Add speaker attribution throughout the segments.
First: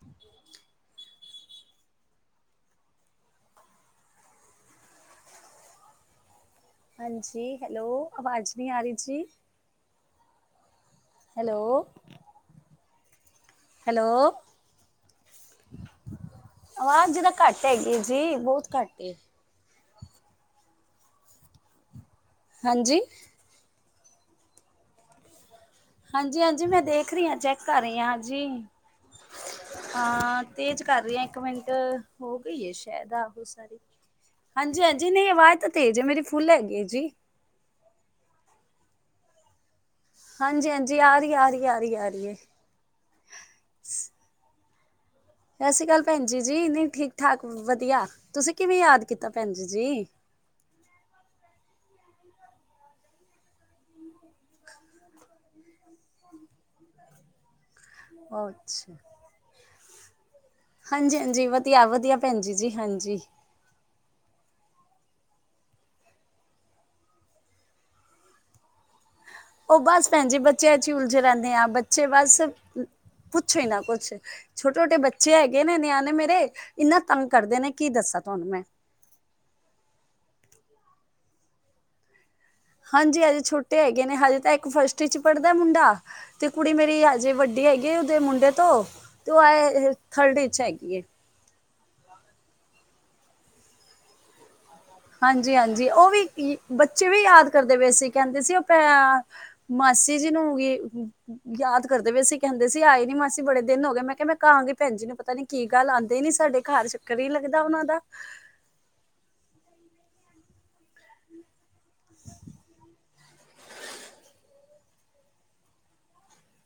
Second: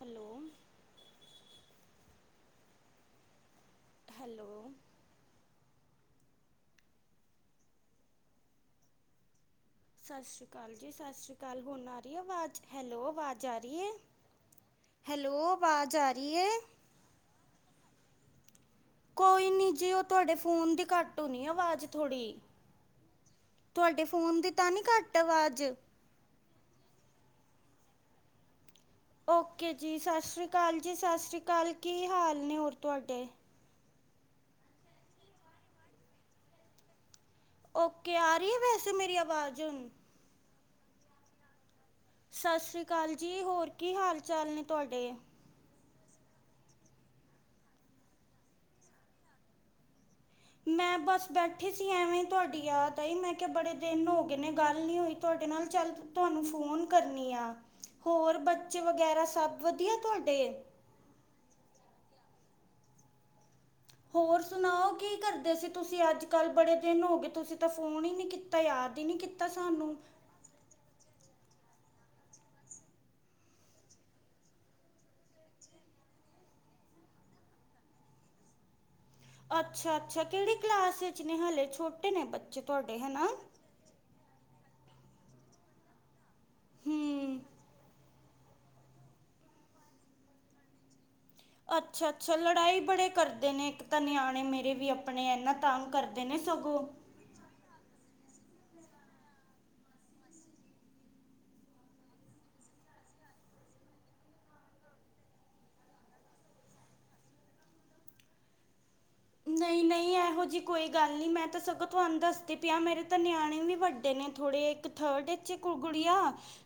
Speaker 1: Hello! Hello!
Speaker 2: ਹਾਂਜੀ। Hello, ਅਵਾਜ ਨੀ ਆ ਰੀ ਜੀ?
Speaker 1: ਸਸ਼ ਸ਼੍ਰੀ ਕਾਲ ਜੀ, ਸਸ਼ ਸ਼੍ਰੀ
Speaker 2: ਹੈਲੋ
Speaker 1: ਕਾਲ। ਹੁਨ ਆ ਰੀ ਅਵਾਜ, ਹੈਲੋ ਵਾਜ ਆ ਰੀ ਐ,
Speaker 2: ਹੈਲੋ
Speaker 1: ਹੈਲੋ ਅਵਾਜ ਆ ਰੀ ਏ?
Speaker 2: ਅਵਾਜ ਈ ਤਾ ਘਟ ਹੈਗੀ ਐ ਜੀ, ਬੋਤ ਘਟ ਏ।
Speaker 1: ਕੋਈ ਨੀ ਜੀ ਓ ਤੁਹਾਡੇ ਫੋਨ ਦੀ ਘਟ ਹੋਨੀ ਏ ਅਵਾਜ ਥੋੜੀ।
Speaker 2: ਹਾਂਜੀ!
Speaker 1: ਤੁਆਡੇ ਫ਼ੋਨ ਦੀ ਤਾਂ ਨੀ ਘਟ ਅਵਾਜ?
Speaker 2: ਹਾਂਜੀ-ਹਾਂਜੀ ਮੈਂ ਦੇਖ ਰੀ ਆਂ ਚੈੱਕ ਕਰ ਰੀ ਆਂ, ਹਾਂਜੀ।
Speaker 1: ਓਕੇ ਜੀ ਸਤਿ
Speaker 2: ਹਾਂ
Speaker 1: ਸ਼੍ਰੀ ਅਕਾਲ
Speaker 2: ਤੇਜ
Speaker 1: ਜੀ
Speaker 2: ਕਰ ਰੀ
Speaker 1: ਸਤਿ
Speaker 2: ਆਂ ਇੱਕ
Speaker 1: ਸ਼੍ਰੀ
Speaker 2: ਮਿੰਟ,
Speaker 1: ਅਕਾਲ ਕੀ ਹਾਲ
Speaker 2: ਹੋ
Speaker 1: ਨੇ
Speaker 2: ਗਈ ਏ
Speaker 1: ਹੋਰ
Speaker 2: ਸੈ਼ਦ
Speaker 1: ਤੁਹਾਡੇ
Speaker 2: ਆਹੋ ਸਾਰੀ। ਹਾਂਜੀ-ਹਾਂਜੀ ਨਹੀ ਅਵਾਜ ਤੇ ਤੇਜ ਏ, ਮੇਰੀ ਫੁੱਲ ਹੈਗੀ ਏ ਜੀ।
Speaker 1: ਓਕੇ, ਆ ਰੀ ਏ ਵੈਸੇ ਮੇਰੀ ਅਵਾਜ਼ ਹੁਨ?
Speaker 2: ਹਾਂਜੀ-ਹਾਂਜੀ, ਆਰੀ ਆ, ਆਰੀ, ਆਰੀ, ਆਰੀ।
Speaker 1: ਸਸ਼੍ਰੀ ਕਾਲ ਜੀ, ਹੋਰ ਕੀ ਹਾਲ-ਚਾਲ ਨੇ ਤੁਹਾਡੇ?
Speaker 2: ਸਸ਼੍ਰੀ ਕਾਲ ਭੈਨਜੀ ਜੀ, ਨੀ ਠੀਕ-ਠਾਕ ਵਦੀਆ, ਤੂਸੀ ਕਿਵੇਂ ਯਾਦ ਕੀਤਾ ਭੈਨਜੀ ਜੀ?
Speaker 1: ਮੈਂ ਬਾਸ ਬੈਠੀ ਸੀ ਐਵੇਂ ਈ ਤੂਆਡੀ ਯਾਦ ਆਈ, ਮੈਂ ਕਿਆ ਬੜੇ ਦਿਨ ਹੋ ਗਏ ਨੇ ਗੱਲ ਨੀ ਹੋਈ। ਤੂਆਡੇ ਨਾਲ, ਚਲ ਤੂਆਨੂੰ ਫੋਨ ਕਰਨੀ ਆਂ। ਹੋਰ ਬੱਚੇ
Speaker 2: ਅੱਛਾ
Speaker 1: ਵਗੈਰਾ ਸਬ ਵਦੀਆ ਤੂਆਡੇ?
Speaker 2: ਹਾਂਜੀ-ਹਾਂਜੀ, ਵਦੀਆ-ਵਦੀਆ ਭੈਨਜੀ ਜੀ, ਹਾਂਜੀ।
Speaker 1: ਹੋਰ ਸੁਨਾਓ ਕੀ ਕਰਦੇ ਸੀ ਤੂਸੀ ਅੱਜ-ਕਲ, ਬੜੇ ਦਿਨ ਹੋਗੇ ਤੂਸੀ ਤਾਂ ਫੋਨ ਈ ਨੀ ਕੀ ਤਾਂ, ਯਾਦ ਈ ਨੀ ਕੀਤਾ ਸਾ
Speaker 2: ਓ ਬੱਸ ਭੈਣ ਜੀ, ਬੱਚਿਆ'ਚ ਈ ਉਲਝੇ ਰੈਂਨੇ ਆ, ਬੱਚੇ ਬਸ ਪੁੱਛੋ ਈ ਨਾ ਕੁੱਛ। ਛੋਟੇ-ਛੋਟੇ ਬੱਚੇ ਹੈਗੇ ਨੇ, ਨਿਆਨੇ ਮੇਰੇ, ਇੰਨਾ ਤੰਗ ਕਰਦੇ ਨੇ, ਕੀ ਦੱਸਾਂ ਤੂਆਨੂੰ ਮੈਂ।
Speaker 1: ਅੱਛਾ-ਅੱਛਾ ਕਿਹੜੀ ਕਲਾਸ ਇਚ ਨੇ ਹਲੇ, ਛੋਟੇ ਨੇ ਬੱਚੇ? ਤੁਹਾਡੇ ਹੈ
Speaker 2: ਹਾਂਜੀ,
Speaker 1: ਨਾ
Speaker 2: ਹਜੇ ਛੋਟੇ ਹੈਗੇ ਨੇ, ਹਲੇ ਤਾਂ ਇੱਕ ਫਸਟ ਇਚ ਪੜਦਾ ਮੁੰਡਾ ਤੇ ਕੁੜੀ ਮੇਰੀ ਹਜੇ
Speaker 1: ਹੂੰ
Speaker 2: ਵੱਡੀ ਹੈਗੀ ਐ ਉਦੇ ਮੁੰਡੇ ਤੋਂ, ਤੇ ਓ ਆਏ ਅ ਥਰਡ ਇਚ ਹੈਗੀ ਐ।
Speaker 1: ਅੱਛਾ-ਅੱਛਾ ਲੜਾਈ ਬੜੇ ਕਰਦੇ ਨੇ ਇਕ ਤਾਂ ਨਿਆਣੇ ਮੇਰੇ ਵੀ ਅਪ
Speaker 2: ਹਾਂਜੀ-ਹਾਂਜੀ ਓ ਵੀ, ਬੱਚੇ ਵੀ ਯਾਦ ਕਰਦੇ ਪੇਸੀ ਕੈਂਦੇ ਸੀ ਓ ਪੈਂ ਮਾਸੀ ਜੀ ਨੂੰ ਗੀ ਯਾਦ ਕਰਦੇ ਪੈਸੀ, ਕੈਂਦੇ ਸੀ ਆਏ ਨੀ ਮਾਸੀ ਬੜੇ ਦਿਨ ਹੋਗੇ, ਮੈਂ ਕੇਆ ਮੈਂ ਕਹਾਂਗੀ ਭੈਨ ਜੀ ਨੂੰ ਪਤਾ ਨੀ ਕੀ ਗੱਲ ਆਂਦੇ ਈ ਨੀ ਸਾਡੇ ਘਰ, ਚੱਕਰ ਈ ਨੀ ਲਗਦਾ ਓਨਾ ਦਾ?
Speaker 1: ਨਈਂ-ਨਈਂ, ਐਹੋ ਜੀ ਕੋਈ ਗੱਲ ਨੀ, ਮੈਂ ਤਾਂ ਸਗੋਂ ਤੂਆਨ ਦੱਸਦੀ ਪਿਆਂ ਮੇਰੇ ਤਾਂ ਨਿਆਣੇ ਵੀ ਵੱਡੇ ਨੇ ਥੋੜੇ। ਇੱਕ ਥਰਡ ਏਚ ਏਕ ਗੁੜੀਆ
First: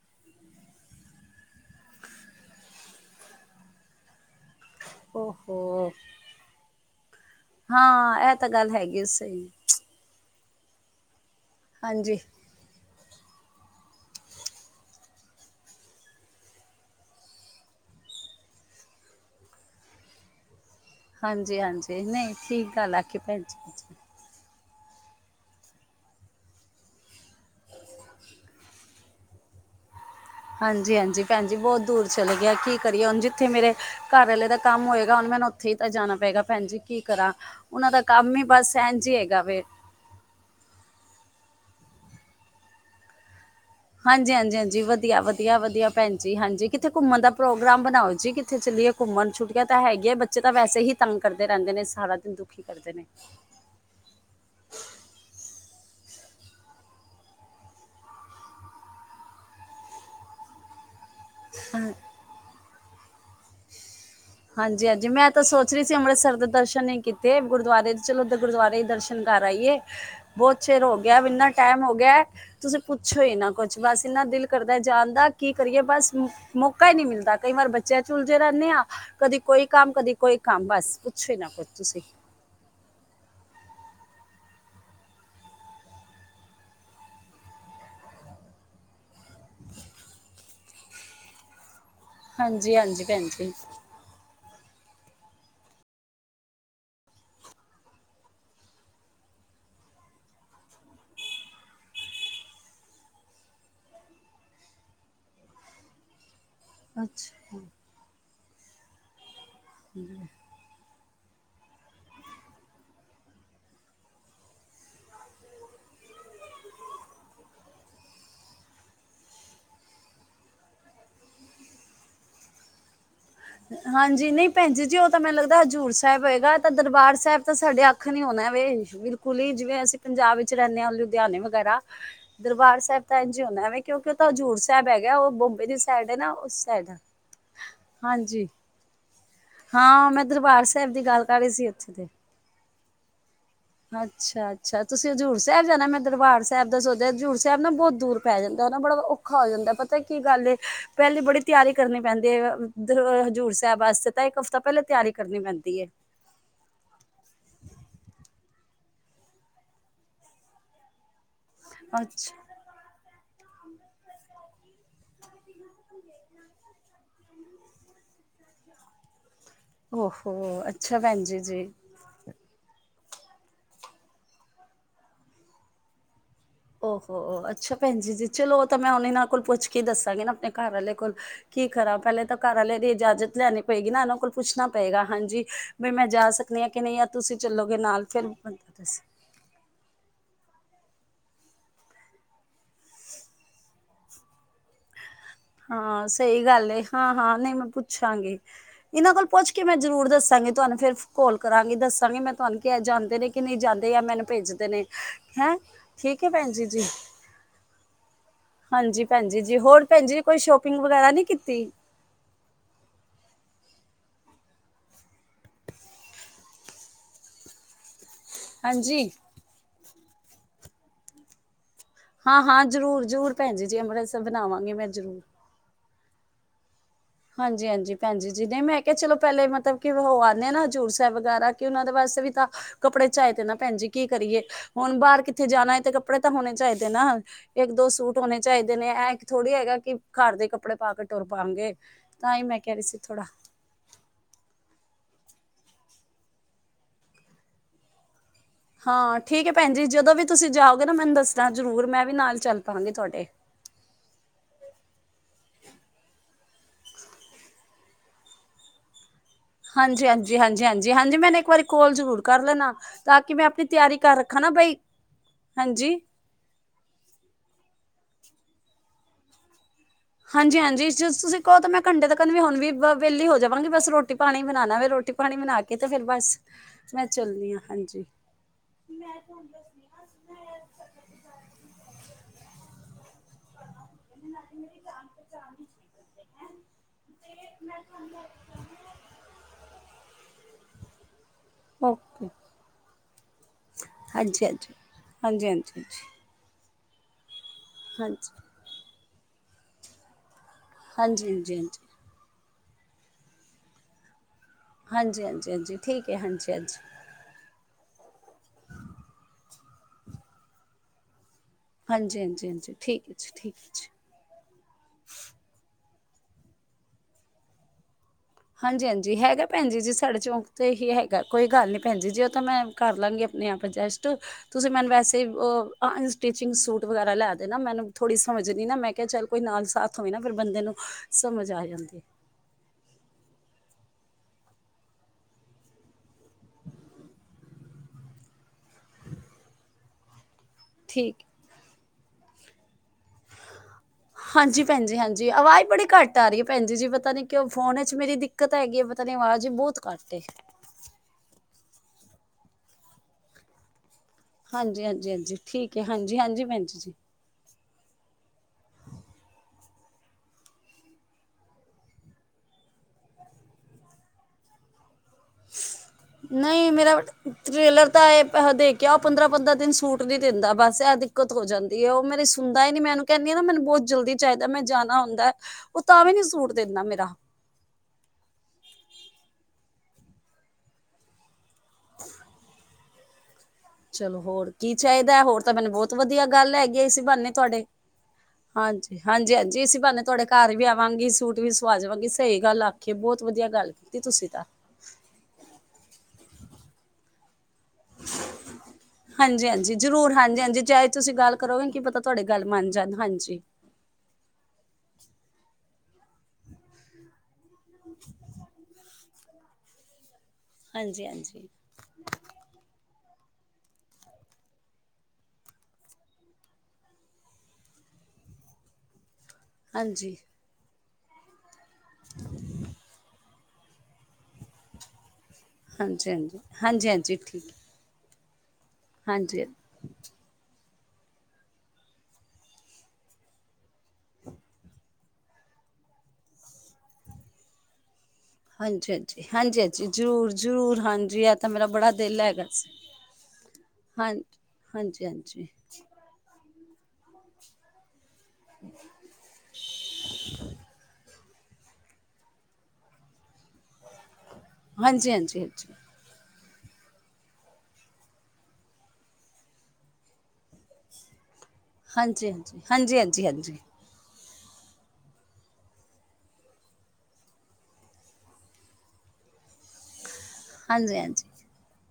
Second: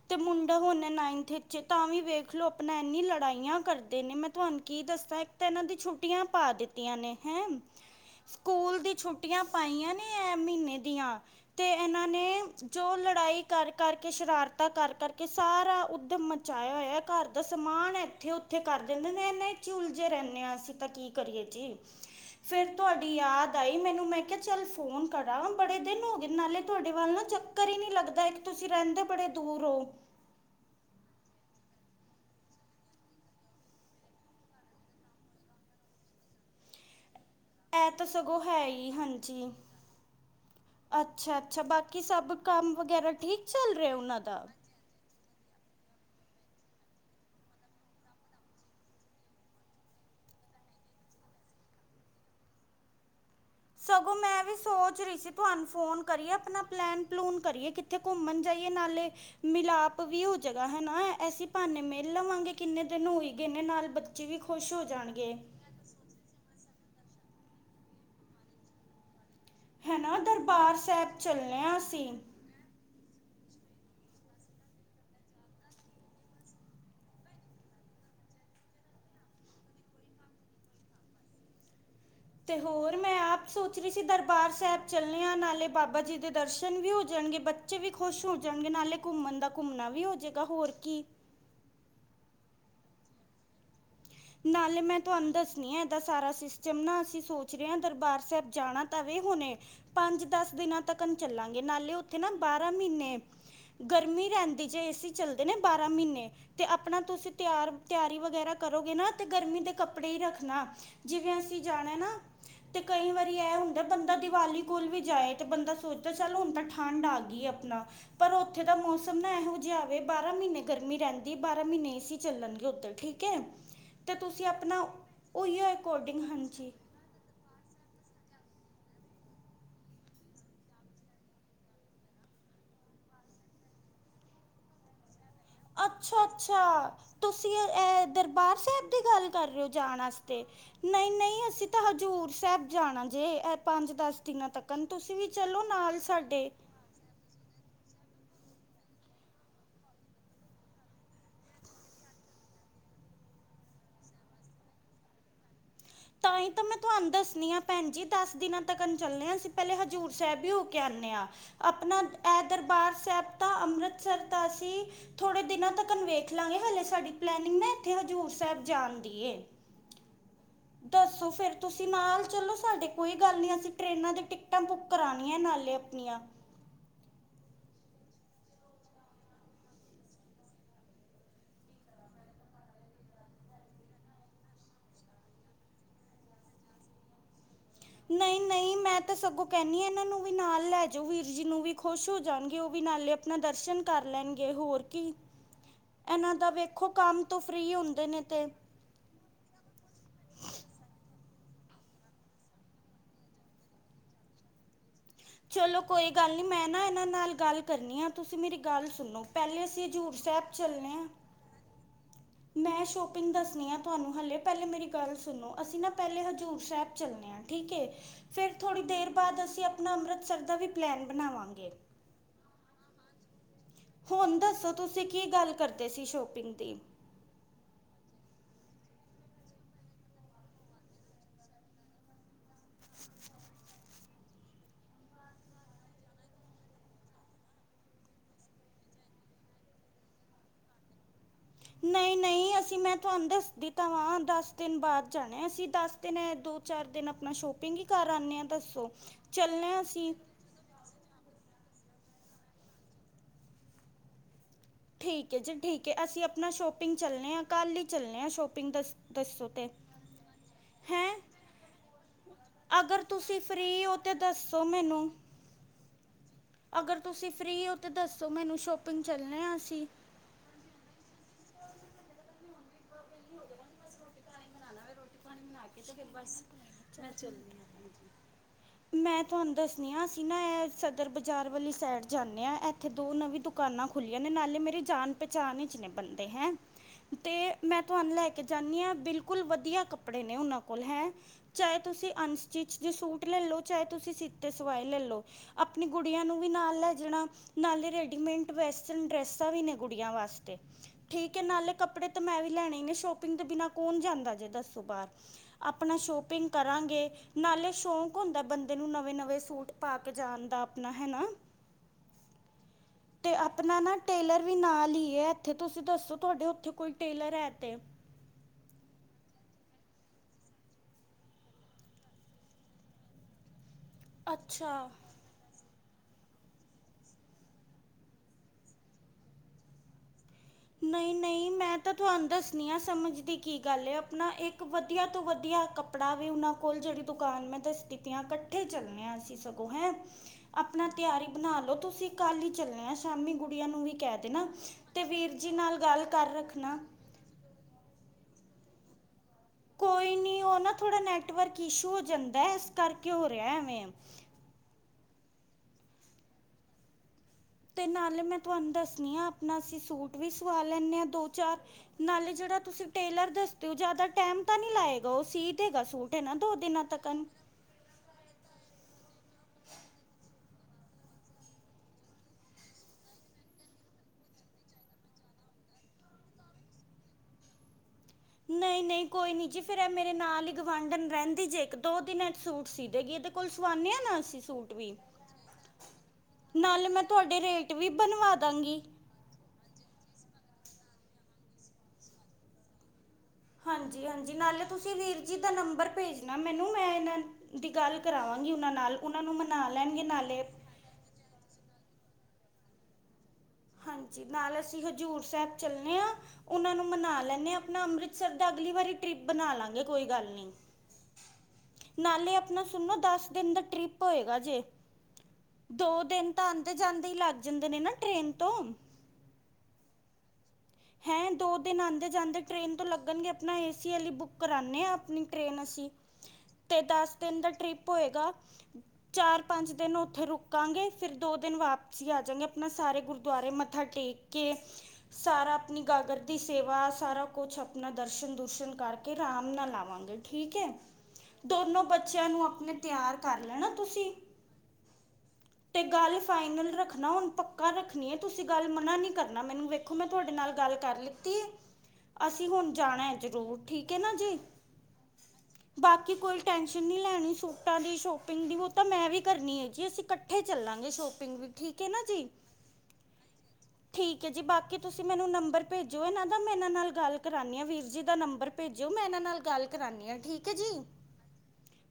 Speaker 1: ਤੇ ਮੁੰਡੇ ਹੋਨੈ ਨਾਈੰਨਥ ਇਚ, ਤਾਂ ਵੀ ਵੇਖਲੋ ਅਪਨਾ ਐਨੀ ਲੜਾਈਆਂ ਕਰਦੇ ਨੇ, ਮੈਂ ਤੂਆਨ ਕੀ ਦੱਸਾਂ, ਇੱਕ ਤੇ ਏਨਾਂ ਦੀ
Speaker 2: ਓਹੋ
Speaker 1: ਛੁੱਟੀਆਂ ਪਾ ਦਿੱਤੀਆਂ ਨੇ। ਹੈਂ,
Speaker 2: ਹਾਂ ਇਹ ਤਾਂ ਗੱਲ
Speaker 1: ਸੂਕੂਲ ਦੀ
Speaker 2: ਹੈਗੀ
Speaker 1: ਛੁੱਟੀਆਂ
Speaker 2: ਸਹੀ
Speaker 1: ਪਾਈਂਐਨ ਐ ਮ੍ਹੀਨੇ ਦੀਆਂ, ਤੇ ਇਹਨਾਂ
Speaker 2: ਹਾਂਜੀ
Speaker 1: ਨੇ ਜੋ ਲੜਾਈ ਕਰ-ਕਰਕੇ, ਸ਼ਰਾਰਤਾਂ ਕਰ-ਕਰਕੇ ਸਾਰਾ ਉੱਦਮ ਮਚਾਏਆ ਹੋਏਆ, ਘਰ ਦਾ ਸਮਾਨ ਐ ਏਥੇ, ਓਥੇ ਕਰ ਦੇਂਦੇ ਨੇ, ਐਨਾਂ'ਚ ਈ ਉਲਝੇ ਰੈਨੇ ਆਂ ਅਸੀ।
Speaker 2: ਹਾਂਜੀ-ਹਾਂਜੀ, ਨਹੀਂ। ਠੀਕ
Speaker 1: ਫੇਰ
Speaker 2: ਗੱਲ
Speaker 1: ਤੂਆਡੀ
Speaker 2: ਆਖੀ ਭੈਣ
Speaker 1: ਯਾਦ ਆਈ
Speaker 2: ਜੀ
Speaker 1: ਮੈਨੂੰ, ਮੈਂ ਕੇਆ ਚੱਲ ਫੋਨ ਕਰਾਂ ਬੜੇ ਦਿਨ ਹੋਗੇਨ ਨਾਲੇ ਤੂਆਡੇ ਵੱਲ ਨਾ ਚੱਕਰ ਈ ਨੀ ਲਗਦਾ ਇਕ ਤੂਸੀ ਰੈਂਦੇ ਬੜੇ ਦੂਰ ਓ।
Speaker 2: ਹਾਂਜੀ-ਹਾਂਜੀ ਭੈਨ ਜੀ, ਬੋਤ ਦੂਰ ਚਲੇ ਗੇਆ ਕੀ ਕਰੀਏ ਹੁਨ, ਜਿੱਥੇ ਮੇਰੇ ਘਰ ਆਲੇ ਦਾ ਕੰਮ ਹੋਏਗਾ, ਹੁਨ ਮੈਨ ਓ ਉਥੇ ਈ ਤਾਂ ਜਾਨਾ ਪਏਗਾ ਭੈਨ ਜੀ ਕੀ ਕਰਾਂ?
Speaker 1: ਇਹ
Speaker 2: ਉਨਾਂ ਦਾ
Speaker 1: ਤਾਂ
Speaker 2: ਕੰਮ
Speaker 1: ਸਗੋਂ
Speaker 2: ਈ
Speaker 1: ਹੈ
Speaker 2: ਬਸ
Speaker 1: ਹੀ
Speaker 2: ਐਂਜ ਈ ਹੈਗਾ ਵੇ।
Speaker 1: ਅੱਛਾ-ਅੱਛਾ, ਬਾਕੀ ਸਭ ਕੰਮ ਵਗੈਰਾ ਠੀਕ? ਚਲ ਰਹੇ ਓ
Speaker 2: ਹਾਂਜੀ-ਹਾਂਜੀ-ਹਾਂਜੀ, ਵਧੀਆ-ਵਧੀ ਧੀਆ ਵਧੀਆ ਭੈਣਜੀ, ਹਾਂਜੀ, ਕਿੱਥੇ ਘੁੰਮਣ ਦਾ ਪ੍ਰੋਗਰਾਮ ਬਣਾਓ ਜੀ ਕਿੱਥੇ ਚਲੀਏ ਘੁੰਮਣ, ਛੁੱਟੀਆਂ ਤਾਂ ਹੈਗੀਆਂ ਬਚ ਚੇ ਤਾਂ ਵੈਸੇ ਹੀ ਤੰਗ ਕਰਦੇ ਰਹਿੰਦੇ ਨੇਂ, ਸਾਰਾ ਦਿਨ ਦੁਖੀ ਕਰਦੇ ਨੇ।
Speaker 1: ਸਗੋਂ ਮੈਂ ਵੀ ਸੋਚ ਹੀ ਰਹੀ ਸੀ ਤੁਵਾਨੂੰ ਫੋਨ ਕਰੀਏ, ਅਪਨਾ ਪਲੈਨ-ਪਲੂਨ ਕਰੀਏ ਕਿ ਥੇ ਘੁੰਮਣ ਜਾਈਏ ਨਾਲੇ, ਮਿਲਾਪ ਵੀ ਹੋਜੇਗਾ ਹੈਨਾ ਐ ਐਸੀਂ ਭਾੰਨੇ
Speaker 2: ਹਾਂ-
Speaker 1: ਮਿਲ ਲਵਾਂਗੇ, ਕਿੰਨੇ ਦਿਨ ਹੋ ਈ ਗਏ ਨੇ, ਨਾਲ ਬੱਚੇ ਵੀ ਖੁਸ਼ ਹੋ ਜਾਣਗੇ।
Speaker 2: ਚ ਰਹੀ ਸੀ ਅੰਮ੍ਰਿਤਸਰ ਦੇ ਦਰਸ਼ਨ ਨਹੀਂ ਕੀਤੇ, ਗੁਰਦੁਆਰੇ ਚਲੋ, ਤੇ ਗੁਰਦੁਆਰੇ ਈ ਦਰਸ਼ ਸ਼ਨ ਕਰ ਆਈਏ,
Speaker 1: ਹੈ ਨਾ
Speaker 2: ਬਹੁਤ
Speaker 1: ਦਰਬਾਰ
Speaker 2: ਚਿਰ
Speaker 1: ਸਾਹਿਬ
Speaker 2: ਹੋਗਿਆ, ਅਬ ਇੰਨਾ
Speaker 1: ਚੱਲਨੇ ਆ
Speaker 2: ਟਾਈਮ ਹੋਗਿਆ
Speaker 1: ਅਸੀਂ
Speaker 2: ਐ। ਤੁਸੀ ਪੁੱਛੋ ਹੀ ਨਾ ਕੁਛ, ਬਸ ਇੰਨਾ ਦਿਲ ਕਰਦਾ ਐ ਜਾਨ ਦਾ, ਕੀ ਕਰੀਏ ਬਸ? ਮੌਕਾ ਈ ਨਹੀਂ ਮਿਲਦਾ, ਕਈ ਵਾਰ ਬੱਚਿਆਂ'ਚ ਉਲਝੇ ਰਹਿੰਨੇਂ ਆਂ ਕਦੀ ਕੋਈ ਕੰਮ, ਕਦੀ ਕੋਈ ਕੰਮ, ਬਸ ਪੁੱਛੋ ਹੀ ਨਾ ਕੁਛ ਤੁਸੀ
Speaker 1: ਤੇ ਹੋਰ! ਮੈਂ ਆਪ ਸੋਚ ਰਹੀ ਸੀ। ਦਰਬਾਰ ਸਾਹਿਬ ਚੱਲਨੇ ਆਂ, ਨਾਲੇ, ਬਾਬਾ ਜੀ ਦੇ ਦਰਸ਼ਨ ਵੀ ਹੋ ਜਾਣਗੇ ਬਚ ਬੱਚੇ ਵੀ ਖੁਸ਼ ਹੋ ਜਾਣਗੇ, ਨਾਲੇ ਘੁੰਮਣ ਦਾ ਘੁੰਮਣਾ ਵੀ ਹੋ ਜਾਏਗਾ ਹੋਰ ਕੀ
Speaker 2: ਹਾਂਜੀ-ਹਾਂਜੀ ਭੈਣ ਜੀ।
Speaker 1: [inaudible] [inaudible] ਨਾਲੇ ਮੈਂ ਤੁਹਾਨੂੰ ਦੱਸਨੀਂ ਹਾ, ਇਹਦਾ ਸਾਰਾ ਸਿਸਟਮ ਨਾ, ਅਸੀ ਸੋਚ ਰਹੇ ਹਾਂ, ਦਰਬਾਰ ਸਾਹਿਬ ਜਾਣਾ ਤਾਂ ਵੇ ਹੁਣੇ ਪੰਜ- ਦਸ ਦਿਨਾਂ ਤੱਕ ਨਾ ਚੱਲਾਂਗੇ। ਨਾਲੇ ਉੱਥੇ ਨਾ ਬਾਰਾਂ ਮਹੀਂਨੇ ਗਰਮੀ ਰਹਿੰਦੀ ਜੇ, ਏ ਸੀ ਚੱਲਦੇ ਨੇ ਬਾਰਾਂ ਮਹੀਨੇ ਤੇ ਆਪਣਾ ਤੁਸੀਂ
Speaker 2: ਅੱਛਾ
Speaker 1: ਤਿਆਰ- ਤਿਆਰੀ ਵਗੈਰਾ ਕਰੋਗੇ ਨਾ, ਤੇ ਗਰਮੀ ਦੇ ਕੱਪੜੇ ਹੀ ਰੱਖਣਾ ਜਿਵੇਂ, ਅਸੀਂ ਜਾਣਾ ਏ ਨਾ ਤੇ ਕਈ ਵਾਰੀ ਇਹ ਹੁੰਦਾ ਏ, ਬੰਦਾ ਦਿਵਾਲੀ ਕੋਲ ਵੀ ਜਾਏ ਤੇ, ਬੰਦਾ ਸੋਚਦਾ ਏ ਚੱਲ ਹੁਨ ਤਾ ਠ ਠੰਡ, ਆ ਗਈ ਆਪਨਾ ਪਰ ਉੱਥੇ ਦਾ ਮੌਸਮ ਨਾ ਇਹੋ ਜਿਹਾ ਵੇ, ਬਾਰਾਂ ਮਹੀਨੇ ਗਰਮੀ ਰਹਿੰਦੀ, ਬਾਰਾਂ ਮਹੀਨੇ ਏ ਸੀ ਚੱਲਣਗੇ ਉੱਧਰ। ਠੀ ਕ ਹੈ ਤੇ
Speaker 2: ਹਾਂਜੀ,
Speaker 1: ਤੁਸੀਂ
Speaker 2: ਨਹੀਂ ਭੈਣ
Speaker 1: ਆਪਣਾ
Speaker 2: ਜੀ, ਜੀ ਉਹ ਤਾਂ ਮੈਨੂੰ
Speaker 1: ਉਹੀ
Speaker 2: ਲੱਗਦਾ ਹਜ਼ੂਰ ਸਾਹਿਬ
Speaker 1: ਅਕੋਰਡਿੰਗ
Speaker 2: ਹੋਏਗਾ, ਤਾਂ
Speaker 1: ਹਾਂਜੀ
Speaker 2: ਦਰਬਾਰ ਸਾਹਿਬ ਤਾ ਸਾਡੇ ਅੱਖਣ ਹੀ ਹੋਨਾ ਵੇ, ਬਿਲਕੁਲ ਹੀ ਜਿਵੇਂ, ਅਸੀਂ ਪੰਜਾਬ ਵਿੱਚ ਰਹਿਣੇ ਹਾਂ, ਲੁਧਿਆਣੇ ਵਗੈਰਾ ਦਰਬਾਰ ਸਾਹਿਬ, ਤਾਂ ਇੰਜ ਹੀ ਹੁੰਦਾ ਵੇ ਕਿਉਂਕ, ਉਹ ਤਾ ਹਜ਼ੂਰ ਸਾਹਿਬ ਹੈਗਾ ਏ, ਉਹ ਬੋਬੇ ਦੀ ਸਾਈਡ, ਹੈ ਨਾ ਉਸ ਸਾਈਡ ਹੈ
Speaker 1: ਤੁਸੀ ਇਹ- ਇਹ ਦਰਬਾਰ ਸਾਹਿਬ ਦੀ ਗੱਲ ਕਰ ਰਹੇ ਹੋ, ਜਾਣ
Speaker 2: ਹਾਂ ਮੈਂ
Speaker 1: ਵਾਸਤੇ
Speaker 2: ਦਰਬਾਰ ਸਾਹਿਬ ਦੀ ਗੱਲ ਕਰ
Speaker 1: ਨਹੀਂ-ਨਹੀਂ
Speaker 2: ਰਹੀ
Speaker 1: ਅਸੀ
Speaker 2: ਸੀ
Speaker 1: ਤਾ
Speaker 2: ਉੱਥੇ ਤੇ
Speaker 1: ਹਜ਼ੂਰ ਸਾਹਿਬ, ਜਾਣਾ ਜੇ ਇਹ ਪੰਜ-ਦਸ ਦਿਨਾਂ
Speaker 2: ਅੱਛਾ-ਅੱਛਾ
Speaker 1: ਤੱਕਣ, ਤੁਸੀਂ ਵੀ ਚਲੋ ਨਾਲ ਸਾਡੇ
Speaker 2: ਦਸ ਓਹ ਤੇ ਹਜੂਰ ਸਾਹਿਬ ਨਾ ਬਹੁਤ, ਦੂਰ ਪੈ ਜਾਂਦਾ ਨਾ, ਬੜਾ ਔਖਾ ਹੋ ਜਾਂਦਾ ਪਤਾ ਕੀ ਗੱਲ ਏ? ਪਹਿਲੇ ਬੜੀ ਤਿਆਰੀ ਕਰਨੀ ਪੈਂਦੀ ਹੈ ਐ, ਦਾ ਹਜ਼ੂਰ ਸਾਹਿਬ ਵਾਸਤੇ, ਤਾਂ ਇੱਕ ਹਫ਼ਤਾ ਪਹਿਲੇ ਤਿਆਰੀ ਕਰਨੀ ਪੈਂਦੀ ਐ
Speaker 1: ਤਾਂ ਹੀ ਤਾਂ ਮੈਂ, ਤੁਹਾਨੂੰ ਦੱਸਨੀ ਆਂ ਭੈਣ ਜੀ, ਦਸ ਦਿਨਾਂ ਤੱਕ ਨ ਚੱਲਨੇਂ ਹਾਂ, ਅਸੀਂ ਪਹਿਲੇ ਹਜ਼ੂਰ ਸਾਹਿਬ ਵੀ ਹੋ ਕੇ, ਆਉਨੇਂ ਹਾਂ ਆਪਣਾ
Speaker 2: ਅੱਛਾ
Speaker 1: ਇਹ ਦਰਬਾਰ ਸਾਹਿਬ ਤਾਂ, ਅੰਮ੍ਰਿਤਸਰ ਤਾਂ ਸੀ। ਥੋੜੇ ਦਿਨਾਂ ਤੱਕ ਨ ਵੇਖ ਲਾਂਗੇ, ਹਾਲੇ ਸਾਡੀ ਪਲੈਨਿੰਗ ਨਾ ਇੱਥੇ, ਹਜ਼ੂਰ ਸਾਹਿਬ ਜਾਨ ਦੀ ਐ
Speaker 2: [unintelligible]
Speaker 1: ਦੱਸੋ!
Speaker 2: ਜੀ
Speaker 1: ਫੇਰ
Speaker 2: ਜੀ।
Speaker 1: ਤੁਸੀ ਨਾਲ ਚੱਲੋ ਸਾਡੇ ਕੋਈ ਗੱਲ ਨਹੀਂ, ਅਸੀਂ ਟਰੇਨਾਂ ਤੇ ਟਿਕਟਾਂ ਬੁੱਕ, ਕਰਾਨੀਆਂ ਨਾਲੇ ਆਪਨੀਆਂ
Speaker 2: ਓਔ, ਅੱਛਾ ਭੈਣ ਜੀ! ਜੀ ਚਲੋ ਓਹ ਤਾਂ ਮੈਂ ਹੁਨ ਇਨਾਂ ਕੋਲ ਪੁੱਛ ਕੇ ਹੀ ਦੱਸਾਂਗੀ ਨਾਂ, ਆਪਣੇ ਘਰ ਵਾਲੇ ਕੋਲ ਕੀ ਕਰਾਂ? ਪਹਿਲੇ ਤਾ ਘਰ ਆਲੇ ਦੀ ਇਜਾਜਤ ਲੈਣੀ ਪਏਗੀ ਨਾ, ਇਹਨਾਂ ਕੋਲੋ ਪੁੱਛਣਾ ਪਏਗਾ ਹਾਂਜੀ ਬਈ ਮੈਂ ਜਾ ਸਕਨੀਂ ਆ ਕਿ, ਨਹੀਂ? ਯਾ ਤੁਸੀ ਚੱਲੋਗੇ ਨਾਲ ਫਿਰ
Speaker 1: ਕਹਿੰਨੀਂ ਆਂ ਇਹਨਾਂ ਨੂੰ, ਵੀ ਨਾਲ ਲੈ ਜਾਓ, ਵੀਰ ਜੀ ਨੂੰ ਵੀ ਖੁਸ਼ ਹੋ ਜਾਣਗੇ ਉਹ ਵੀ।, ਨਾਲੇ ਆਪਨਾ ਦਰਸ਼ਨ ਕਰ ਲੈਨਗੇ ਹੋਰ ਕੀ
Speaker 2: ਹਾਂ!
Speaker 1: ਇਹਨਾਂ
Speaker 2: ਸਹੀ
Speaker 1: ਦਾ
Speaker 2: ਗੱਲ ਏ,
Speaker 1: ਵੇਖੋ
Speaker 2: ਹਾਂ!
Speaker 1: ਕੰਮ
Speaker 2: ਹਾਂ!
Speaker 1: ਤੋਂ
Speaker 2: ਨਹੀਂ, ਮੈਂ
Speaker 1: ਫ੍ਰੀ ਹੁੰਦੇ ਨੇ
Speaker 2: ਪੁੱਛਾਂਗੀ
Speaker 1: ਤੇ
Speaker 2: ਇਹਨਾਂ ਕੋਲੋ ਪੁੱਛ ਕੇ, ਮੈਂ ਜੁਰੂਰ ਦੱਸਾਂਗੀ ਤੁਹਾਨੂੰ ਫਿਰ ਫ ਕੋਲ ਕਰਾਂਗੀ, ਦੱਸਾਂਗੀ ਮੈਂ ਤੁਹਾਨੂੰ, ਕੀ ਇਹ ਜਾਂਦੇ ਨੇਂ ਕੀ ਕਿ ਨਹੀਂ ਜਾਂਦੇ, ਜਾ ਮੈਨੂੰ ਭੇਜਦੇ ਨੇ ਹੈਂ
Speaker 1: ਚਲੋ ਕੋਈ
Speaker 2: ਠੀਕ ਹੈ
Speaker 1: ਗੱਲ ਨੀ,
Speaker 2: ਭੈਣ ਜੀ
Speaker 1: ਮੈਂ ਨਾ
Speaker 2: ਜੀ
Speaker 1: ਇਹਨਾਂ ਨਾਲ ਗੱਲ ਕਰਨੀ ਆ, ਤੁਸੀਂ ਮੇਰੀ ਗੱਲ
Speaker 2: ਹਾਂਜੀ
Speaker 1: ਸੁਣੋ,
Speaker 2: ਭੈਣ ਜੀ ਜੀ
Speaker 1: ਪਹਿਲੇ
Speaker 2: ਹੋਰ
Speaker 1: ਅਸੀ
Speaker 2: ਭੈਣ
Speaker 1: ਹਜ਼ੂਰ
Speaker 2: ਜੀ ਕੋਈ
Speaker 1: ਸਾਹਿਬ,
Speaker 2: ਸ਼ੋਪਿੰਗ
Speaker 1: ਚੱਲਣੇ ਆਂ
Speaker 2: ਵਗੈਰਾ ਨਹੀਂ ਕੀਤੀ,
Speaker 1: ਮੈਂ ਸ਼ੋਪਿੰਗ ਦੱਸਨੀ ਆ ਤਾਨੂੰ ਹਾਲੇੇ, ਪਹਿਲੇ ਮੇਰੀ ਗੱਲ ਸੁਣੋ, ਅਸੀਂ ਨਾ ਪਹਿਲੇ ਹਜ਼ੂਰ ਸੈਬ ਚੱਲਨੇ ਆ ਠੀਕ ਏ, ਫੇਰ ਦੇਰ ਥੋੜੀ ਦੇਰ
Speaker 2: ਹਾਂਜੀ
Speaker 1: ਬਾਅਦ ਅਸੀਂ ਅਪਨਾ, ਅੰਮ੍ਰਿਤਸਰ ਦਾ ਵੀ ਪਲੈਨ ਬਨਾਵਾਂਗੇ।
Speaker 2: ਹਾਂ-ਹਾਂ ਜ਼ਰੂਰ-ਜ਼ਰੂਰ ਭੈਣ ਜੀ- ਜੀ ਅੰਮ੍ਰਿਤਸਰ ਬਨਾਵਾਂਗੇ ਮੈਂ ਜ਼ਰੂਰ
Speaker 1: ਤੇ ਅਸੀਂ ਸ਼ੋਪਿੰਗ ਦੀ
Speaker 2: ਹਾਂਜੀ- ਹਾਂਜੀ ਭੈਜੀ ਜੀ-ਜੀ ਨਈ ਮੈਂ ਕਿਆ ਚਲੋ ਪਹਿਲੇ ਮਤਲਬ ਕਿ, ਹੋ ਆਨੇ ਆ ਨਾ ਹਜ਼ੂਰ ਸਾਹਿਬ ਵਗੈਰਾ ਕਿ, ਓਨਾਂ ਦੇ ਵਸਤੇ ਵੀ ਤਾਂ ਕੱਪੜੇ ਚਾਈਦੇ ਨਾ ਭੈਜੀ ਕੀ ਕਰੀਏ, ਹੁਣ ਬਾਰ ਕਿੱਥੇ ਜਾਣੈ ਤੇ ਕੱਪੜੇ ਤਾਂ ਹੋਣੇ ਚਾਈਦੇ ਨਾ। ਇੱਕ ਦੋ ਸੂਟ ਹੋਨੇ ਚਾਈਦੇ ਨੇ, ਐ ਕਿ ਥੋੜੀ ਹੈਗਾ ਕਿ ਘਰ ਦੇ ਕੱਪੜੇ ਪਾ ਕੇ ਟੁਰ ਪਾਂਗੇ। ਤਾਂ ਹੀ
Speaker 1: ਨਈ-ਨਈ
Speaker 2: ਕਹਿ
Speaker 1: ਅਸੀਂ
Speaker 2: ਰਹੀ
Speaker 1: ਮੈਂ
Speaker 2: ਸੀ ਥੋੜਾ
Speaker 1: ਤੁਆਨੂ ਦੱਸਦੀ ਤਾਂ, ਦਸ ਦਿਨ ਬਾਦ ਜਾਨੈ ਅਸੀਂ, ਦਸ ਦਿਨ ਐ ਦੋ ਚਾਰ ਦਿਨ ਅਪਨਾ ਸ਼ੋਪ ਸ਼ੋਪਿੰਗ ਈ ਕਰ ਆਨੇ ਆ ਦੱਸੌ,
Speaker 2: ਹਾਂ ਠੀਕ ਹੈ
Speaker 1: ਚੱਲਨੇ
Speaker 2: ਭੈਣ
Speaker 1: ਆ
Speaker 2: ਜੀ
Speaker 1: ਅਸੀਂ
Speaker 2: ਜਦੋਂ ਵੀ ਤੁਸੀਂ ਜਾਓਗੇ ਨਾ ਮੈਨ ਦੱਸਨਾ ਜ਼ਰੂਰ, ਮੈਂ ਵੀ ਨਾਲ ਚੱਲ ਪਾਂਗੀ ਤੁਆਡੇ
Speaker 1: ਠੀਕ ਏ ਜੀ, ਠੀਕ ਏ, ਅਸੀਂ ਅਪਨਾ ਸ਼ੋਪਿੰਗ ਚੱਲਨੇ ਆ ਕੱਲ ਈ ਚੱਲਨੇ ਆ ਸ਼ੋਪਿੰਗ ਦਸ-ਦਸੋ
Speaker 2: ਹਾਂਜੀ-ਹਾਂਜੀ-ਹਾਂਜੀ-ਹਾਂਜੀ, ਹਾਂਜੀ ਮੈਨ ਇੱਕ ਵਾਰੀ ਕੋਲ ਜ਼ਰੂਰ ਕਰ ਲੈਨਾ
Speaker 1: ਅਗਰ
Speaker 2: ਤਾਂ ਕਿ
Speaker 1: ਤੁਸੀਂ
Speaker 2: ਮੈਂ ਅਪਨੀ
Speaker 1: ਫ੍ਰੀ ਹੋ
Speaker 2: ਤਿਆਰੀ
Speaker 1: ਤਾਂ
Speaker 2: ਕਰ ਰੱਖਾਂ ਨਾ
Speaker 1: ਦੱਸੋ
Speaker 2: ਬਈ,
Speaker 1: ਮੈਨੂੰ
Speaker 2: ਹਾਂਜੀ
Speaker 1: ਅਗਰ ਤੁਸੀਂ ਫ੍ਰਰੀ ਔ ਤੇ ਦੱਸੋ ਮੈਨੂੰ, ਸ਼ੋਪਿੰਗ ਚੱਲਨੇ ਆਂ ਅਸੀ
Speaker 2: ਹਾਂਜੀ-ਹਾਂਜੀ, ਜੇ ਤੁਸੀਂ ਕਓ ਤਾਂ ਮੈਂ ਘੰਟੇ ਤੱਕਣ ਵੀ, ਹੁਣ ਵੀ ਵੇਹਲੀ ਹੋ ਜਾਵਾਂਗੀ, ਬਸ ਰੋਟੀ-ਪਾਨੀ ਬਨਾਨਾ ਵੇ ਰੋਟੀ ਪਾਨੀ ਬਨਾ ਕੇ ਤੇ ਫਿਰ ਬਸ, ਮੈਂ ਚੱਲਦੀ ਆਂ, ਹਾਂਜੀ
Speaker 1: ਮੈਂ ਤੁਹਾਨੂੰ ਨੀਆਂ ਸੀਂ ਨਾ, ਐ ਸਦਰ ਬਜ਼ਾਰ ਵਾਲੀ ਸਾਈਡ ਜਾਂਨੇ ਆਂ, ਐਥੇ ਦੋ ਨਵੀਂ ਦੁਕਾਨਾਂ ਖੁੱਲ੍ਹੀਆਂ ਨ ਨਾਲੇ ਮੇਰੀ ਜਾਨ ਪੇਚਾਨ ਇਚ ਨੇ ਬੰਦੇ ਹੈ, ਤੇ ਮੈਂ ਤੁਆਨੁ ਲੈ ਕੇ ਜਾਨੀ ਆ, ਬਿਲਕੁਲ ਵਦੀਆ ਕੱਪੜੇ ਨੇ ਉਨਾਂ ਕੋਲ ਹੈ, ਚਾਏ ਤੁਸੀਂ
Speaker 2: ਓਕੇ
Speaker 1: ਅਨਸਟਿਚ ਸੂਟ ਲੈ ਲੋ, ਚਾਏ ਤੁਸੀਂ ਸੀਤੇ
Speaker 2: ਹਾਂਜੀ-ਹਾਂਜੀ,
Speaker 1: ਸਵਾਏ ਲੈ ਲੋ।
Speaker 2: ਹਾਂਜੀ-ਹਾਂਜੀ,
Speaker 1: ਅਪਨੀ ਗੁੜੀਆਂ ਨੂੰ ਵੀ ਨਾਲ ਲੈ ਜਾਣਾ ਨਾਲੇ
Speaker 2: ਹਾਂਜੀ,
Speaker 1: ਰੈਡੀਮੇਂਟ ਵੈਸਟਰਨ ਡਰੈਸਾਂ ਵੀ ਨੇ ਗੁੜੀਆਂ ਵਾਸਤੇ, ਠੀਕ ਏ
Speaker 2: ਹਾਂਜੀ-ਹਾਂਜੀ,
Speaker 1: ਨਾਲੇ
Speaker 2: ਹਾਂਜੀ।
Speaker 1: ਕੱਪੜੇ ਤੇ ਮੈਂ ਵੀ ਲੈਣੇ ਈ ਨੇ, ਸ਼ੋਪਿੰਗ ਤੇ ਬਿਨਾਂ ਕੌਨ ਜਾਂਦਾ ਜੇ ਦੱਸ ਤੇ ਬਾਰ।
Speaker 2: ਹਾਂਜੀ-ਹਾਂਜੀ, ਹਾਂਜੀ
Speaker 1: ਅਪਨਾ
Speaker 2: ਠੀਕ ਹੈ
Speaker 1: ਸ਼ੋਪਿੰਗ
Speaker 2: ਹਾਂਜੀ-ਹਾਂਜੀ,
Speaker 1: ਕਰਾਂਗੇ ਨਾਲੇ ਸ਼ੌਕ ਹੁੰਦਾ ਬੰਦੇ ਨੂੰ ਨਵੇਂ-ਨਵੇਂ ਸੂਟ ਪਾ ਕੇ ਜਾਨ ਦਾ ਅਪਨਾ ਹੈਨਾ
Speaker 2: ਹਾਂਜੀ- ਹਾਂਜੀ -ਹਾਂਜੀ, ਠੀਕ ਏ ਜੀ ਠੀਕ ਏ
Speaker 1: ਆਪਣਾ
Speaker 2: ਜੀ
Speaker 1: ਨਾ ਟੇਲਰ ਵੀ ਨਾਲ ਈ ਏ ਐਥੇ, ਤੁਸੀਂ ਦੱਸੋ ਤੁਆਡੇ ਓਥੇ ਕੋਈ ਟੇਲਰ ਐ ਤੇ
Speaker 2: ਹਾਂਜੀ- ਹਾਂਜੀ, ਹੈਗਾ ਪੈੰਜੀ ਜੀ ਸਾਡੇ ਚੌਂਕ ਤੇ ਹੀ ਹੈਗਾ, ਕੋਈ ਗੱਲ ਨੀ ਪੈੰਜੀ ਜੀ ਓ ਤਾਂ ਮੈਂ ਕਰ ਲਾਂਗੀ ਅਪਨੇ ਆਪ ਐਡਜਸਟ ਤੁਸੀਂ ਮੈਨੁ
Speaker 1: ਅੱਛਾ
Speaker 2: ਵੈਸੇ ਤੇ ਓ ਅਨਸਟੀਚਿੰਗ ਸੂਟ ਵਗੈਰਾ ਲੈ ਦੇਨਾ ਮੈਨੁ ਥੋੜੀ ਸਮਝ ਨੀ ਨਾ, ਮੈਂ ਕਿਆ ਚੱਲ ਕੋਈ ਨਾਲ ਸਾਥ ਓਹੀ ਨਾ ਫੇਰ ਬੰਦੇ ਨੂੰ ਸਮਝ ਆ ਜਾਂਦੀ ਏ
Speaker 1: ਅਪਨੀਆਂ ਸਮਝ ਦੀ ਕੀ ਗੱਲ ਏ, ਅਪਣਾ ਏਕ ਵਦੀਆ ਤੋਂ ਵਦੀਆ ਕੱਪੜਾ ਵੇ ਉਨਾਂ ਕੋਲ ਜੇੜੀ ਦੁਕਾਨ ਮੈਂ ਦੱਸ ਕੀਤੀਆਂ ਕੱਠੇ ਚੱਲਨੇ ਆ ਅਸੀਂ ਸਗੋਂ, ਹੈਂ ਅਪਨਾ
Speaker 2: ਠੀਕ
Speaker 1: ਤਿਆਰੀ ਬਨਾਲੋ ਤੁਸੀਂ, ਕੱਲ ਈ ਚੱਲਨੇ ਆ ਸ਼ਾਮੀ ਗੁੜੀਆਂ ਨੂੰ ਵੀ ਕਹਿ ਦੇਣਾ
Speaker 2: ਹਾਂਜੀ ਪੈੰਜੀ
Speaker 1: ਤੇ
Speaker 2: ਹਾਂਜੀ,
Speaker 1: ਵੀਰ ਜੀ
Speaker 2: ਆਵਾਜ਼
Speaker 1: ਨਾਲ
Speaker 2: ਬੜੀ
Speaker 1: ਗੱਲ
Speaker 2: ਘੱਟ ਆ
Speaker 1: ਕਰ
Speaker 2: ਰੀ ਏ ਪੈੰਜੀ
Speaker 1: ਰੱਖਣਾ
Speaker 2: ਜੀ ਪਤਾ ਨੀ ਕਿ ਓ ਫੋਨ ਇਚ ਮੇਰੀ ਦਿੱਕਤ ਹੈਗੀ ਏ, ਪਤਾ ਨੀ ਆਵਾਜ਼ ਈ ਬਹੁਤ ਘੱਟ ਏ
Speaker 1: ਓ ਨਾ ਥੋੜਾ ਨੈਟ ਨੈੱਟਵਰਕ ਇਸ਼ੂ ਹੋ ਜਾਂਦੈ, ਇਸ ਕਰਕੇ ਹੋ ਰਿਆ ਐਵੇਂ
Speaker 2: ਹਾਂਜੀ-ਹਾਂਜੀ-ਹਾਂਜੀ, ਠੀਕ ਐ, ਹਾਂਜੀ, ਹਾਂਜੀ ਪੈੰਜੀ ਜੀ
Speaker 1: ਤੇ ਨਾਲੇ ਮੈਂ ਤੁਆਨੁ ਦੱਸਨੀ ਆ ਅਪਨਾ ਅਸੀਂ ਸੂਟ ਵੀ ਸਵਾ ਲੈਨੇ ਆ ਦੋ-ਚਾਰ ਨਾਲੇ ਜੇੜਾ ਤੁਸੀਂ ਟੇਲਰ ਦੱਸਦੇ ਓ ਜਾਦਾ ਟੈਮ ਤਾਂ ਨੀ ਲਾਏ ਓ ਸੀ ਦੇਗਾ ਸੂਟ, ਹੈਨਾ ਦੋ
Speaker 2: ਨਹੀਂ
Speaker 1: ਦਿਨਾਂ
Speaker 2: ਮੇਰਾ
Speaker 1: ਤੱਕਨ
Speaker 2: ਟ੍ਰੇਲਰ ਤਾਂ ਐ ਦੇ ਕੇ ਆਓ, ਪੰਦਰਾਂ-ਪੰਦਰਾਂ ਦਿਨ ਸੂਟ ਨੀ ਦੇਂਦਾ ਬਸ ਐ ਦਿੱਕਤ ਹੋ ਜਾਂਦੀ ਏ। ਓ ਮੇਰੀ ਸੁਨਦਾ ਈ ਨੀ ਮੈਂ ਉਨੂੰ ਕੈਂਨੀ ਆ ਨਾ ਮੈਨੂੰ ਬਹੁਤ ਜਲਦੀ ਚਾਈਦੈ, ਮੈਂ ਜਾਨਾ ਹੁੰਦੈ ਓ ਤਾਂ ਵੀ ਨੀ ਸੂਟ ਦੇਂਦਾ ਮੇਰਾ
Speaker 1: ਨਈ- ਨਈ ਕੋਈ ਨੀ ਜੀ, ਫੇਰ ਐ ਮੇਰੇ ਨਾਲ ਈ ਗੁਵਾਂਢਨ ਰੈਂਦੀ ਜੇ ਇੱਕ-ਦੋ ਦਿਨਾਂ ਚ ਸੂਟ ਸੀ ਦੇਗੀ ਏਦੇ ਕੋਲ ਸਵਾਂਨੇ ਆ ਨਾ
Speaker 2: ਚਲੋ
Speaker 1: ਅਸੀਂ
Speaker 2: ਹੋਰ
Speaker 1: ਸੂਟ
Speaker 2: ਕੀ
Speaker 1: ਵੀ,
Speaker 2: ਚਾਹੀਦਾ ਹੋਰ ਤਾਂ ਮੈਨੂੰ ਬਹੁਤ ਵਧੀਆ ਗੱਲ ਹੈਗੀ ਹੈ,
Speaker 1: ਨਾਲੇ
Speaker 2: ਇਸ
Speaker 1: ਮੈਂ ਤੁਆਡੇ ਰੇਟ ਰੇਟ ਵੀ ਬਨਵਾ ਦਾਂਗੀ
Speaker 2: ਹਾਂਜੀ-ਹਾਂਜੀ ਅਸੀਂ ਬਾਹਨੇ ਤੁਹਾਡੇ ਘਰ ਵੀ ਆਵਾਂਗੀ ਸੂਟ ਵੀ ਸਵਾ ਜਾਵਾਂਗੀ ਸਹੀ ਗੱਲ ਆ ਕੇ ਬਹੁਤ ਵਦੀਆ ਗੱਲ ਕੀਤੀ
Speaker 1: ਹਾਂਜੀ
Speaker 2: ਤੁਸੀਂ
Speaker 1: ਹਾਂਜੀ
Speaker 2: ਤਾਂ
Speaker 1: ਨਾਲੇ ਤੁਸੀਂ ਵੀਰ ਜੀ ਦਾ ਨੰਬਰ ਭੇਜਣਾ ਮੈਨੂੰ ਮੈਂ ਇਨਾਂ ਦੀ ਗੱਲ ਕਰਾਵਾਂਗੀ ਉਨਾਂ ਨਾਲ ਉਨਾਂ ਨੂੰ ਮਨਾ ਲੈਣਗੇ ਨਾਲੇ
Speaker 2: ਤੇ ਚਾਹੇ ਤੁਸੀ ਗੱਲ ਕਰੋਗੇ ਕੀ ਪਤਾ ਤੁਹਾਡੇ ਗੱਲ ਮੰਨ ਜਾਣ ਹਾਂਜੀ।
Speaker 1: ਹਾਂਜੀ ਨਾਲ ਅਸੀ ਹਜ਼ੂਰ ਸਾਹਿਬ ਚੱਲਨੇ ਆਂ ਉਨਾਂ ਨੂੰ ਮਨਾ ਲੈਂਣੇ ਆਂ। ਨਾ ਅੰਮ੍ਰਿਤਸਰ ਦਾ ਅਗਲੀ ਵਾਰੀ ਟਰਿਪ ਬਣਾ ਲਾਂਗੇ ਕੋਈ ਗੱਲ ਨਈ।
Speaker 2: ਹਾਂਜੀ-ਹਾਂਜੀ
Speaker 1: ਨਾਲੇ ਆਪਣਾ ਸੁਣੋ ਦਸ ਦਿਨ ਦਾ ਟ੍ਰਿਪ ਹੋਏਗਾ ਜੇ। ਦੋ ਦਿਨ ਤਾਂ ਆਂਦੇ ਜਾਂਦੇ ਈ ਲੱਗ ਜਾਂਦੇ ਨੇ ਨਾ ਟ੍ਰੇਨ ਤੋਂ
Speaker 2: ਹਾਂਜੀ
Speaker 1: ਹੈਂ ਦੋ ਦਿਨ ਆਂਦੇ ਜਾਂਦੇ ਟ੍ਰੇਨ ਤੋਂ ਲੱਗਣਗੇ ਆਪਣਾ ਏ ਸੀ ਆਲੀ ਬੁੱਕ ਕਰਾਣੇ ਆਪਣੀ ਟ੍ਰੇਨ ਅਸੀ
Speaker 2: ਹਾਂਜੀ ਹਾਂਜੀ
Speaker 1: ਤੇ
Speaker 2: ਹਾਂਜੀ
Speaker 1: ਦਸ
Speaker 2: ਹਾਂਜੀ
Speaker 1: ਦਿਨ
Speaker 2: ਠੀਕ
Speaker 1: ਦਾ
Speaker 2: ਹੈ
Speaker 1: ਟ੍ਰਿਪ ਹੋਏਗਾ।
Speaker 2: ਹਾਂਜੀ
Speaker 1: ਚਾਰ
Speaker 2: ਹਾਂਜੀ
Speaker 1: ਪੰਜ ਦਿਨ ਉੱਥੇ ਰੁਕ ਕਾਂਗੇ ਫਿਰ ਦੋ ਦਿਨ ਵਾਪਸੀ ਆ ਜਾਂਗੇ ਆਪਣਾ ਸਾਰੇ ਗੁਰਦੁਆਰੇ ਮੱਥਾ ਟੇਕ ਕੇ। ਸਾਰਾ ਆਪਣੀ ਗਾਗਰ ਦੀ ਸੇਵਾ ਸਾਰਾ ਕੁਛ ਆਪਣਾ ਦਰਸ਼ਨ ਦੁ ਸ਼ਨ
Speaker 2: ਹਾਂਜੀ
Speaker 1: ਕਰਕੇ ਆਰਾਮ
Speaker 2: ਹਾਂਜੀ
Speaker 1: ਨਾਲ
Speaker 2: ਹਾਂਜੀ
Speaker 1: ਆਵਾਂਗੇ
Speaker 2: ਜ਼ਰੂਰ
Speaker 1: ਠੀਕ ਐ
Speaker 2: ਜ਼ਰੂਰ ਹਾਂਜੀ ਇਹ ਤਾਂ ਮੇਰਾ
Speaker 1: ਦੋਨੋ
Speaker 2: ਬੜਾ ਦਿਲ
Speaker 1: ਬੱਚਿਆਂ
Speaker 2: ਹੈਗਾ
Speaker 1: ਨੂੰ ਆਪਣੇ ਤਿਆਰ ਕਰ ਲੈਣਾ ਤੁਸੀ
Speaker 2: ਹਾਂਜੀ-ਹਾਂਜੀ
Speaker 1: ਤੇ ਗੱਲ ਫਾਈਨਲ ਰੱਖਣਾ ਹੁਣ ਪੱਕਾ ਰੱਖਣੀ ਏ ਤੁਸੀਂ ਗੱਲ ਮਨਾ ਨਈ ਕਰਨਾ ਮੈਨੂੰ ਵੇਖੋ ਮੈਂ ਤੁਹਾਡੇ ਨਾਲ ਕੀਤੀ ਅਸੀ ਹੁਣ ਜਾਣਾ ਜਰੂਰ ਠੀਕ ਏ ਨਾ ਜੀ।
Speaker 2: ਹਾਂਜੀ-ਹਾਂਜੀ-ਹਾਂਜੀ।
Speaker 1: ਬਾਕੀ ਕੋਈ ਟੈਂਸ਼ਨ ਨਈ ਲੈਣੀ ਸੂਟਾਂ ਦੀ ਸ਼ੋਪਿੰਗ ਦੀ ਓ ਤਾਂ ਮੈਂ ਵੀ ਕਰਨੀ ਹੈ ਜੀ ਅਸੀਂ ਕੱ ਕੱਠੇ ਚੱਲਾਂਗੇ ਸ਼ੋਪਿੰਗ ਵੀ ਠੀਕ ਹੈ ਨਾ ਜੀ
Speaker 2: ਹਾਂਜੀ-ਹਾਂਜੀ-ਹਾਂਜੀ-ਹਾਂਜੀ-ਹਾਂਜੀ।
Speaker 1: ਠੀਕ ਐ ਜੀ ਬਾਕੀ ਤੁਸੀ ਮੈਨੂੰ ਨੰਬ ਭੇਜੋ ਇਨਾਂ ਦਾ ਮੈਂ ਇਨਾਂ ਨਾਲ ਗੱਲ ਕਰਾਣੀ ਆਂ ਵੀਰ ਜੀ ਦਾ ਨੰਬਰ ਭੇਜਿਓ ਮੈਂ ਇਨਾਂ ਨਾਲ ਗੱਲ ਕਰਾਂਣੀ ਆਂ। ਠੀਕ ਏ ਜੀ।
Speaker 2: ਹਾਂਜੀ ਹਾਂਜੀ ਹਾਂਜੀ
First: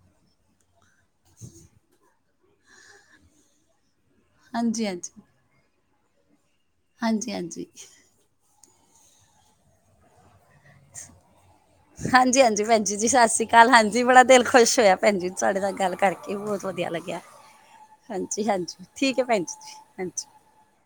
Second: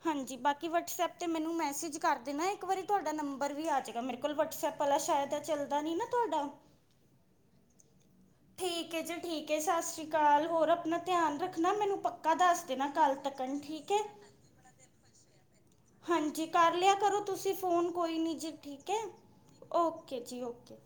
Speaker 1: ਹਾਂਜੀ ਬਾਕੀ ਵਟਸਐਪ ਤੇ ਮੈਨੂੰ ਮੈਸੇਜ ਕਰ ਦੇਣਾ ਇੱਕ ਵਾਰੀ ਤੁਹਾਡਾ ਨੰਬਰ ਵੀ ਆ ਜਾਏਗਾ ਮੇਰੇ ਕੋ ਕਲ ਵਟਸਐਪ
Speaker 2: ਹਾਂਜੀ
Speaker 1: ਵਾਲਾ ਸ਼ਾਇਦ ਚੱਲਦਾ ਨਈ ਨਾ ਤੁਡਾ
Speaker 2: ਹਾਂਜੀ-ਹਾਂਜੀ
Speaker 1: ਠੀਕ ਏ ਜੀ ਠੀਕ ਏ ਸਤਿ ਸ਼੍ਰੀ ਅਕਾਲ ਹੋਰ ਆਪਣਾ ਧਿਆਨ ਰੱਖਣਾ ਮੈਨੂੰ
Speaker 2: ਹਾਂਜੀ
Speaker 1: ਪੱਕਾ ਦੱਸ
Speaker 2: ਹਾਂਜੀ ਭੈਣ
Speaker 1: ਦੇਣਾ
Speaker 2: ਜੀ ਜੀ
Speaker 1: ਕੱਲ
Speaker 2: ਸਤਿ ਸ਼੍ਰੀ
Speaker 1: ਤੱਕਣ
Speaker 2: ਅਕਾਲ
Speaker 1: ਠੀਕ ਏ।
Speaker 2: ਹਾਂਜੀ ਬੜਾ ਦਿਲ ਖੁਸ਼ ਹੋਇਆ ਭੈਣ ਜੀ ਤੁਹਾਡੇ ਨਾਲ ਗੱਲ ਕਰਕੇ
Speaker 1: ਹਾਂਜੀ
Speaker 2: ਬਹੁਤ
Speaker 1: ਕਰ
Speaker 2: ਵਧੀਆ
Speaker 1: ਲਿਆ ਕਰੋ
Speaker 2: ਲੱਗਿਆ
Speaker 1: ਤੁਸੀਂ ਫੋਨ ਕੋਈ ਨੀ
Speaker 2: ਹਾਂਜੀ
Speaker 1: ਜੇ
Speaker 2: ਹਾਂਜੀ
Speaker 1: ਠੀਕ ਏ।
Speaker 2: ਹੈ ਭੈਣ ਜੀ ਜੀ,
Speaker 1: ਓਕੇ
Speaker 2: ਹਾਂਜੀ
Speaker 1: ਜੀ ਓਕੇ